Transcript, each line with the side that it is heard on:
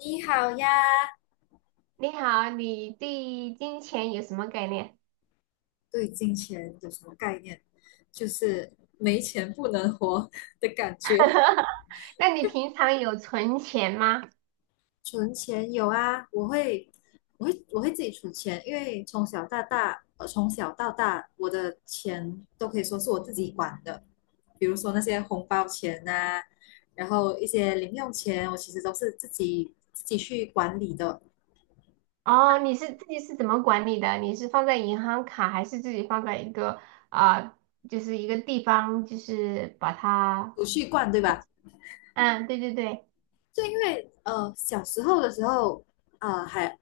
left: 你好呀，
right: 你好，你对金钱有什么概念？
left: 对金钱有什么概念？就是没钱不能活 的感觉。
right: 那你平常有存钱吗？
left: 存钱有啊，我会自己储钱，因为从小到大，我的钱都可以说是我自己管的，比如说那些红包钱呐、然后一些零用钱，我其实都是自己去管理的，
right: 哦，你是自己是怎么管理的？你是放在银行卡，还是自己放在一个啊、就是一个地方，就是把它……
left: 储蓄罐，对吧？
right: 嗯，对对对。
left: 就因为小时候的时候，呃还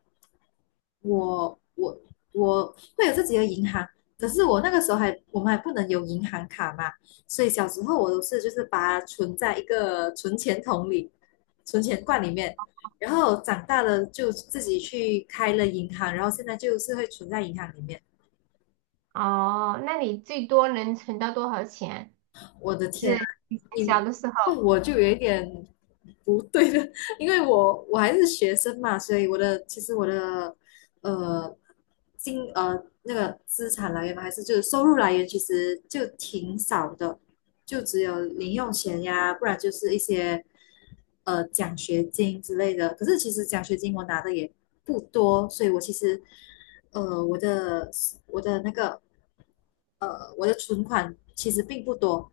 left: 我我我会有自己的银行，可是我那个时候还我们还不能有银行卡嘛，所以小时候我都是就是把它存在一个存钱桶里、存钱罐里面，然后长大了就自己去开了银行，然后现在就是会存在银行里面。
right: 哦，那你最多能存到多少钱？
left: 我的
right: 就
left: 天啊，
right: 是以前小
left: 你
right: 的时候。
left: 问我就有一点不对了，因为我还是学生嘛，所以其实我的呃金呃那个资产来源嘛，还是就是收入来源其实就挺少的，就只有零用钱呀，不然就是一些奖学金之类的。可是其实奖学金我拿的也不多，所以我其实呃我的我的那个我的存款其实并不多，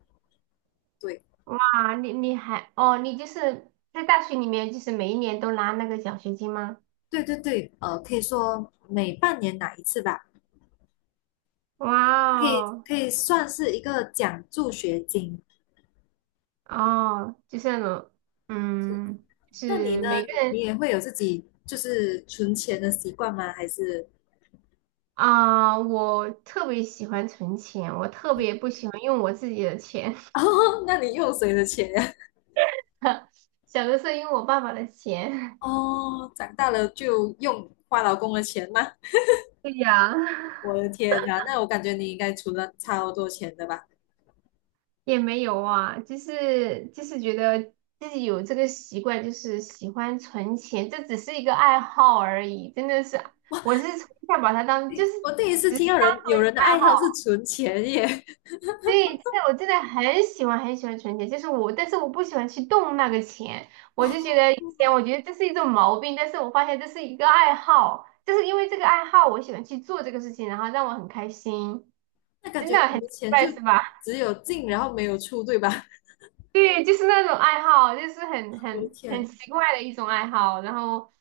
left: 对。
right: 啊，你还哦，你就是在大学里面，就是每一年都拿那个奖学金吗？
left: 对对对，可以说每半年拿一次吧，
right: 哇，哦！
left: 可以算是一个奖助学金。
right: 哦，就是那种。嗯，
left: 那你
right: 是
left: 呢？
right: 每个
left: 你
right: 人。
left: 也会有自己就是存钱的习惯吗？还是
right: 我特别喜欢存钱，我特别不喜欢用我自己的钱。
left: 哦，那你用谁的钱呀？
right: 小的时候用我爸爸的 钱。
left: 哦，长大了就用花老公的钱吗？
right: 对呀。
left: 我的天呐，那我感觉你应该存了超多钱的吧？
right: 也没有啊，就是觉得自己有这个习惯，就是喜欢存钱，这只是一个爱好而已，真的是，我是从小把它当就是
left: 我第一次
right: 只
left: 听
right: 是
left: 到
right: 当做
left: 有
right: 一个
left: 人的爱
right: 爱好。
left: 好是存钱耶，
right: 对，但是我真的很喜欢很喜欢存钱，就是我，但是我不喜欢去动那个钱，我
left: 哇，
right: 就觉得以前我觉得这是一种毛病，但是我发现这是一个爱好，就是因为这个爱好，我喜欢去做这个事情，然后让我很开心，
left: 那感
right: 真
left: 觉
right: 的
left: 你
right: 很
left: 的
right: 奇
left: 钱就
right: 怪是吧？
left: 只有进然后没有出，对吧？
right: 对，就是那种爱好，就是很
left: 我的
right: 很
left: 天，
right: 很奇怪的一种爱好。然后，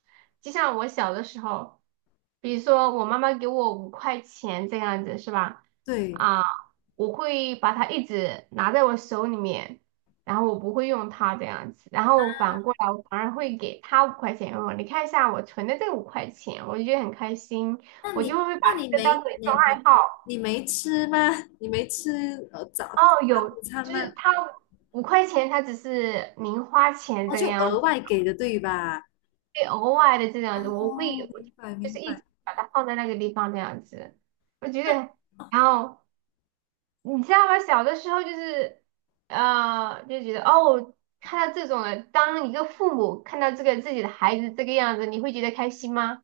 right: 就像我小的时候，比如说我妈妈给我五块钱这样子，是吧？
left: 对。
right: 啊，我会把它一直拿在我手里面，然后我不会用它这样子。然后反过来，我反而会给他五块钱。哦，你看一下我存的这五块钱，我就觉得很开心，
left: 那
right: 我就
left: 你
right: 会把
left: 那你
right: 这个当
left: 没
right: 做一
left: 你
right: 种
left: 你
right: 爱好。
left: 你没吃吗？你没吃早
right: 哦，有，
left: 午餐
right: 就是
left: 吗？
right: 他五块钱，他只是零花钱
left: 哦，
right: 这个
left: 就
right: 样
left: 额
right: 子。
left: 外给的对吧？
right: 会偶尔的这样子，我会
left: 哦，
right: 我
left: 明白
right: 就
left: 明
right: 是一直
left: 白。
right: 把它放在那个地方这样子。我觉得，然后你知道吗？小的时候就是，就觉得哦，看到这种的，当一个父母看到这个自己的孩子这个样子，你会觉得开心吗？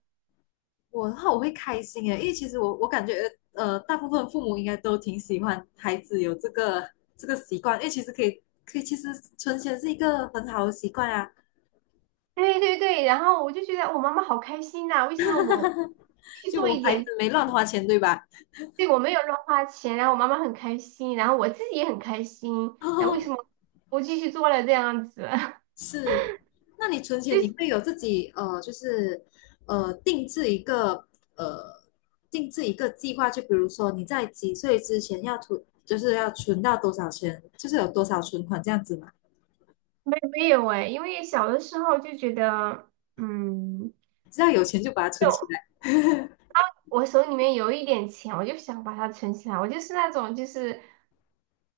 left: 我的话我会开心诶，因为其实我感觉大部分父母应该都挺喜欢孩子有这个习惯，因为其实可以可以，其实存钱是一个很好的习惯啊。
right: 对对对，然后我就觉得我妈妈好开心呐、为什么我去
left: 就
right: 做
left: 我
right: 一
left: 孩子
right: 点，
left: 没乱花钱对吧？
right: 对我没有乱花钱，然后我妈妈很开心，然后我自己也很开心，那为什 么我继续做了这样子？
left: 是，那你存 钱
right: 就
left: 你
right: 是。
left: 会有自己就是呃定制一个呃定制一个计划，就比如说你在几岁之前要存，就是要存到多少钱，就是有多少存款这样子嘛，
right: 没有哎，因为小的时候就觉得，嗯，
left: 只要有钱就把它存起
right: 就
left: 来。
right: 我手里面有一点钱，我就想把它存起来。我就是那种，就是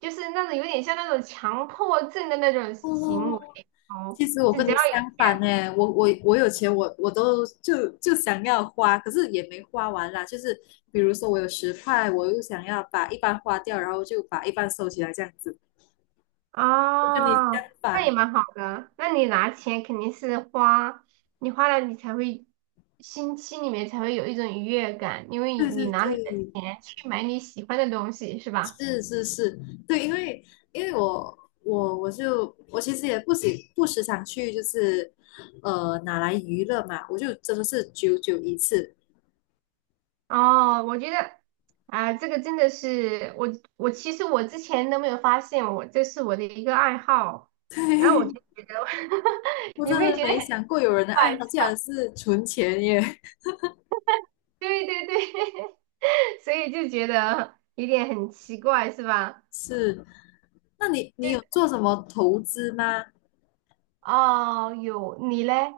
right: 那种有点像那种强迫症的那种行
left: 哦，
right: 为哦，
left: 其实我
right: 就
left: 跟
right: 只
left: 你
right: 要有
left: 相反
right: 钱。
left: 呢，我有钱我都就想要花，可是也没花完啦。就是比如说我有10块，我又想要把一半花掉，然后就把一半收起来这样子，我跟你
right: 啊，
left: 相
right: 哦，那也
left: 反。
right: 蛮好的。那你拿钱肯定是花，你花了你才会心里面才会有一种愉悦感，因为
left: 对
right: 你
left: 对
right: 拿你的
left: 对，
right: 钱去买你喜欢的东西，是吧？
left: 是是是，对，因为我其实也不时常去，就是拿来娱乐嘛，我就真的是久久一次。
right: 哦，我觉得。这个真的是我，我其实我之前都没有发现我，这是我的一个爱好，然后我就
left: 对，
right: 觉得
left: 我
right: 你
left: 真
right: 没有
left: 的
right: 觉得
left: 没
right: 很
left: 想过有人的
right: 怪？
left: 爱好竟然是存钱耶。
right: 对对对，所以就觉得有点很奇怪，是吧？
left: 是，那你
right: 就是
left: 有做什么投资吗？
right: 哦，有你嘞？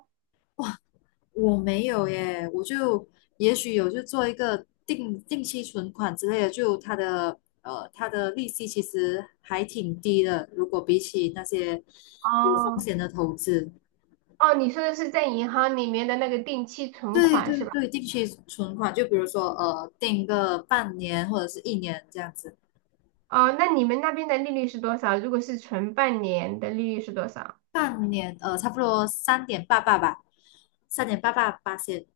left: 我没有耶，我就也许有就做一个定期存款之类的，就它的利息其实还挺低的，如果比起那些有风
right: 哦，
left: 险的投资，
right: 哦，你说的是在银行里面的那个定期存
left: 对
right: 款
left: 对
right: 是吧？
left: 对，定期存款就比如说定个半年或者是一年这样子，
right: 哦，那你们那边的利率是多少？如果是存半年的利率是多少？
left: 半年差不多三点八八吧，三点八八八千，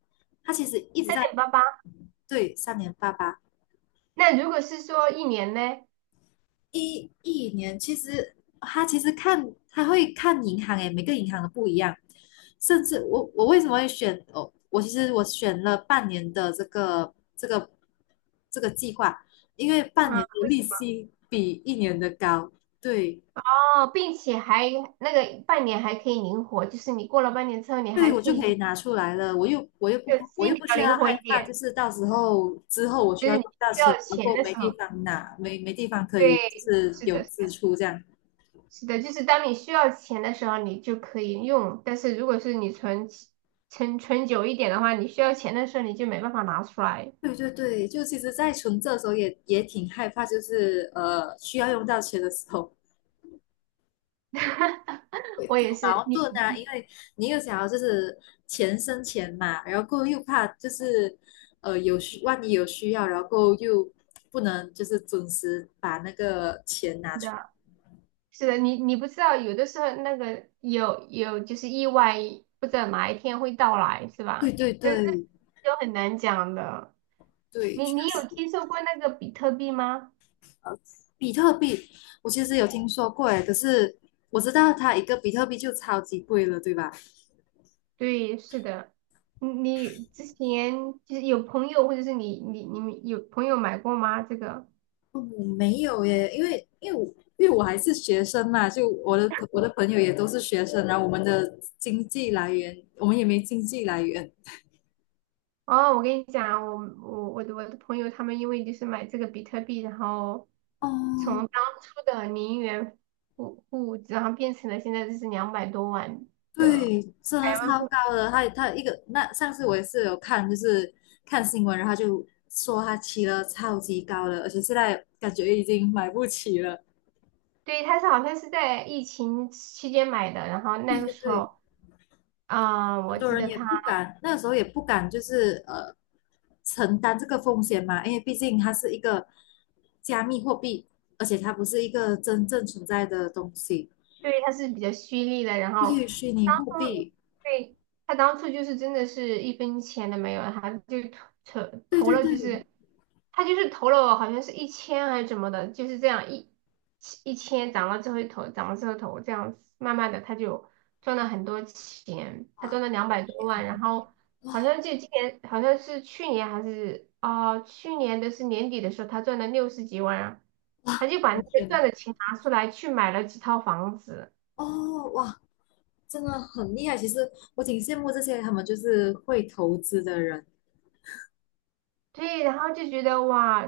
left: 它其实一直
right: 三
left: 在。
right: 点八八。
left: 对，三点八八。
right: 那如果是说一年呢？
left: 一年其实他其实看他会看银行诶，每个银行的不一样。甚至我为什么会选哦？我其实我选了半年的这个计划，因为半
right: 嗯，
left: 年的
right: 不行
left: 利息比一年的高，对
right: 哦，并且还那个半年还可以灵活，就是你过了半年之后，你
left: 对，
right: 还
left: 我
right: 可
left: 就
right: 以
left: 可
right: 就
left: 以拿出来了。
right: 就
left: 我
right: 心
left: 又
right: 比
left: 不
right: 较
left: 需要
right: 灵活
left: 害
right: 一
left: 怕，就
right: 点，
left: 是到时候之后我需
right: 就
left: 要
right: 是你
left: 用到
right: 需
left: 钱，
right: 要
left: 如
right: 钱
left: 果
right: 的
left: 没
right: 时
left: 地
right: 候，
left: 方拿，没地方可以，就
right: 对，
left: 是
right: 是
left: 有
right: 的，是
left: 支
right: 的，
left: 出这样。
right: 是的，就是当你需要钱的时候，你就可以用，但是如果是你存存久一点的话，你需要钱的时候你就没办法拿出来。
left: 对对对，就其实，在存这的时候也挺害怕，就是需要用到钱的时候 会
right: 我
left: 比较
right: 也是，
left: 矛盾
right: 你
left: 啊，因
right: 你
left: 为你又想要就是钱生钱嘛，然后过后又怕就是万一有需要，然后过后又不能就是准时把那个钱拿
right: 是
left: 出。
right: 的，是的，你不知道，有的时候那个有就是意外，不知道哪一天会到来，是
left: 对
right: 吧？
left: 对
right: 这
left: 对
right: 就很难讲的。
left: 对，
right: 你
left: 确
right: 你有
left: 实，
right: 听说过那个比特币吗？
left: 呃，比特币我其实有听说过诶，可是我知道它一个比特币就超级贵了，对吧？
right: 对，是的。你之前就是有朋友或者是你们有朋友买过吗？这个？
left: 哦，没有耶，因为我还是学生嘛，就我的朋友也都是学生，然后我们的经济来源，我们也没经济来源。
right: 哦，我跟你讲，我的朋友他们因为就是买这个比特币，然后从
left: 哦，
right: 当初的0元户，然后变成了现在就是两百多万的
left: 对，真
right: 百
left: 的
right: 万
left: 超
right: 富。
left: 高的。他一个那上次我也是有看，就是看新闻，然后他就说他骑了超级高的，而且现在感觉已经买不起了。
right: 对，他是好像是在疫情期间买的，然后那
left: 对
right: 个
left: 对
right: 时
left: 对，
right: 候。
left: 很
right: 我
left: 多
right: 记
left: 人
right: 得
left: 也
right: 他。
left: 不敢，那个时候也不敢，就是承担这个风险嘛，因为毕竟它是一个加密货币，而且它不是一个真正存在的东西。
right: 对，他是比较蓄利的，然
left: 对
right: 后
left: 于虚拟
right: 当
left: 货
right: 初
left: 币，
right: 对他当初就是真的是一分钱都没有，他就投投
left: 对
right: 投
left: 对
right: 了，就
left: 对，
right: 是他就是投了好像是一千还是怎么的，就是这样一千涨了之后投，涨了之后投，这样子慢慢的他就赚了很多钱，他赚了两百多万，然后好像就今年好像是去年还是去年的是年底的时候，他赚了60几万啊，
left: 哇，
right: 他就把
left: 我
right: 那
left: 的
right: 个
left: 天哪，
right: 赚的钱拿出来去买了几套房子。
left: 哦，哇，真的很厉害。其实我挺羡慕这些他们就是会投资的人，
right: 对，然后就觉得哇，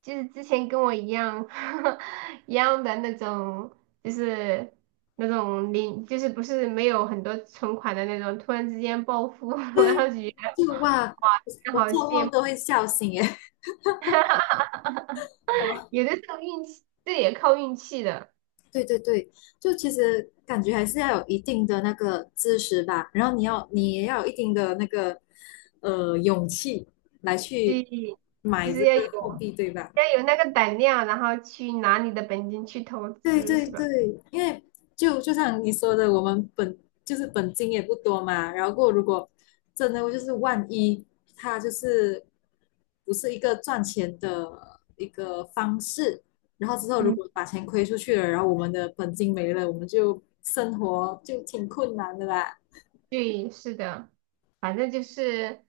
right: 就是之前跟我一样 一样的那种，就是那种零，就是不是没有很多存款的那种，突然之间暴富，然后
left: 对，
right: 就觉得
left: 就哇，
right: 哇，真
left: 我
right: 的好
left: 做
right: 羡
left: 梦
right: 慕。
left: 都会笑醒耶。
right: 有的时候运气，这也靠运气的，
left: 对对对，就其实感觉还是要有一定的那个知识吧，然后你也要有一定的那个勇气来
right: 所
left: 去
right: 以就
left: 买
right: 是
left: 这个
right: 要有
left: 货币，对吧？
right: 要有那个胆量，然后去拿你的本金去投
left: 对
right: 资，
left: 对
right: 是吧？
left: 对，因为就像你说的，我们就是本金也不多嘛，然后过后如果真的就是万一它就是不是一个赚钱的一个方式，然后之后如
right: 嗯。
left: 果把钱亏出去了，然后我们的本金没了，我们就生活就挺困难的啦。
right: 对，是的，反正就是，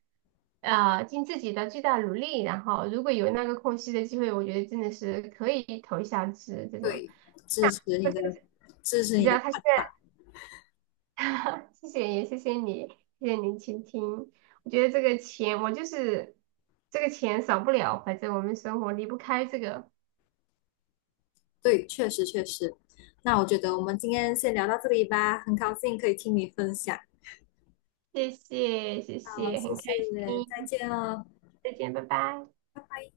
right: 尽自己的最大努力，然后如果有那个空隙的机会，我觉得真的是可以投一下资这种。
left: 对，支持
right: 但
left: 你
right: 是
left: 的，支持
right: 你
left: 你
right: 知
left: 的
right: 道他现
left: 看
right: 在，
left: 法。
right: 谢谢也谢谢你，谢谢您倾听。我觉得这个钱，我就是这个钱少不了，反正我们生活离不开这个。
left: 对，确实确实。那我觉得我们今天先聊到这里吧，很高兴可以听你分享。
right: 谢谢，谢
left: 好，
right: 谢，
left: 谢
right: 很开
left: 谢，再
right: 心，
left: 见哦，
right: 再见，拜拜。
left: 拜拜。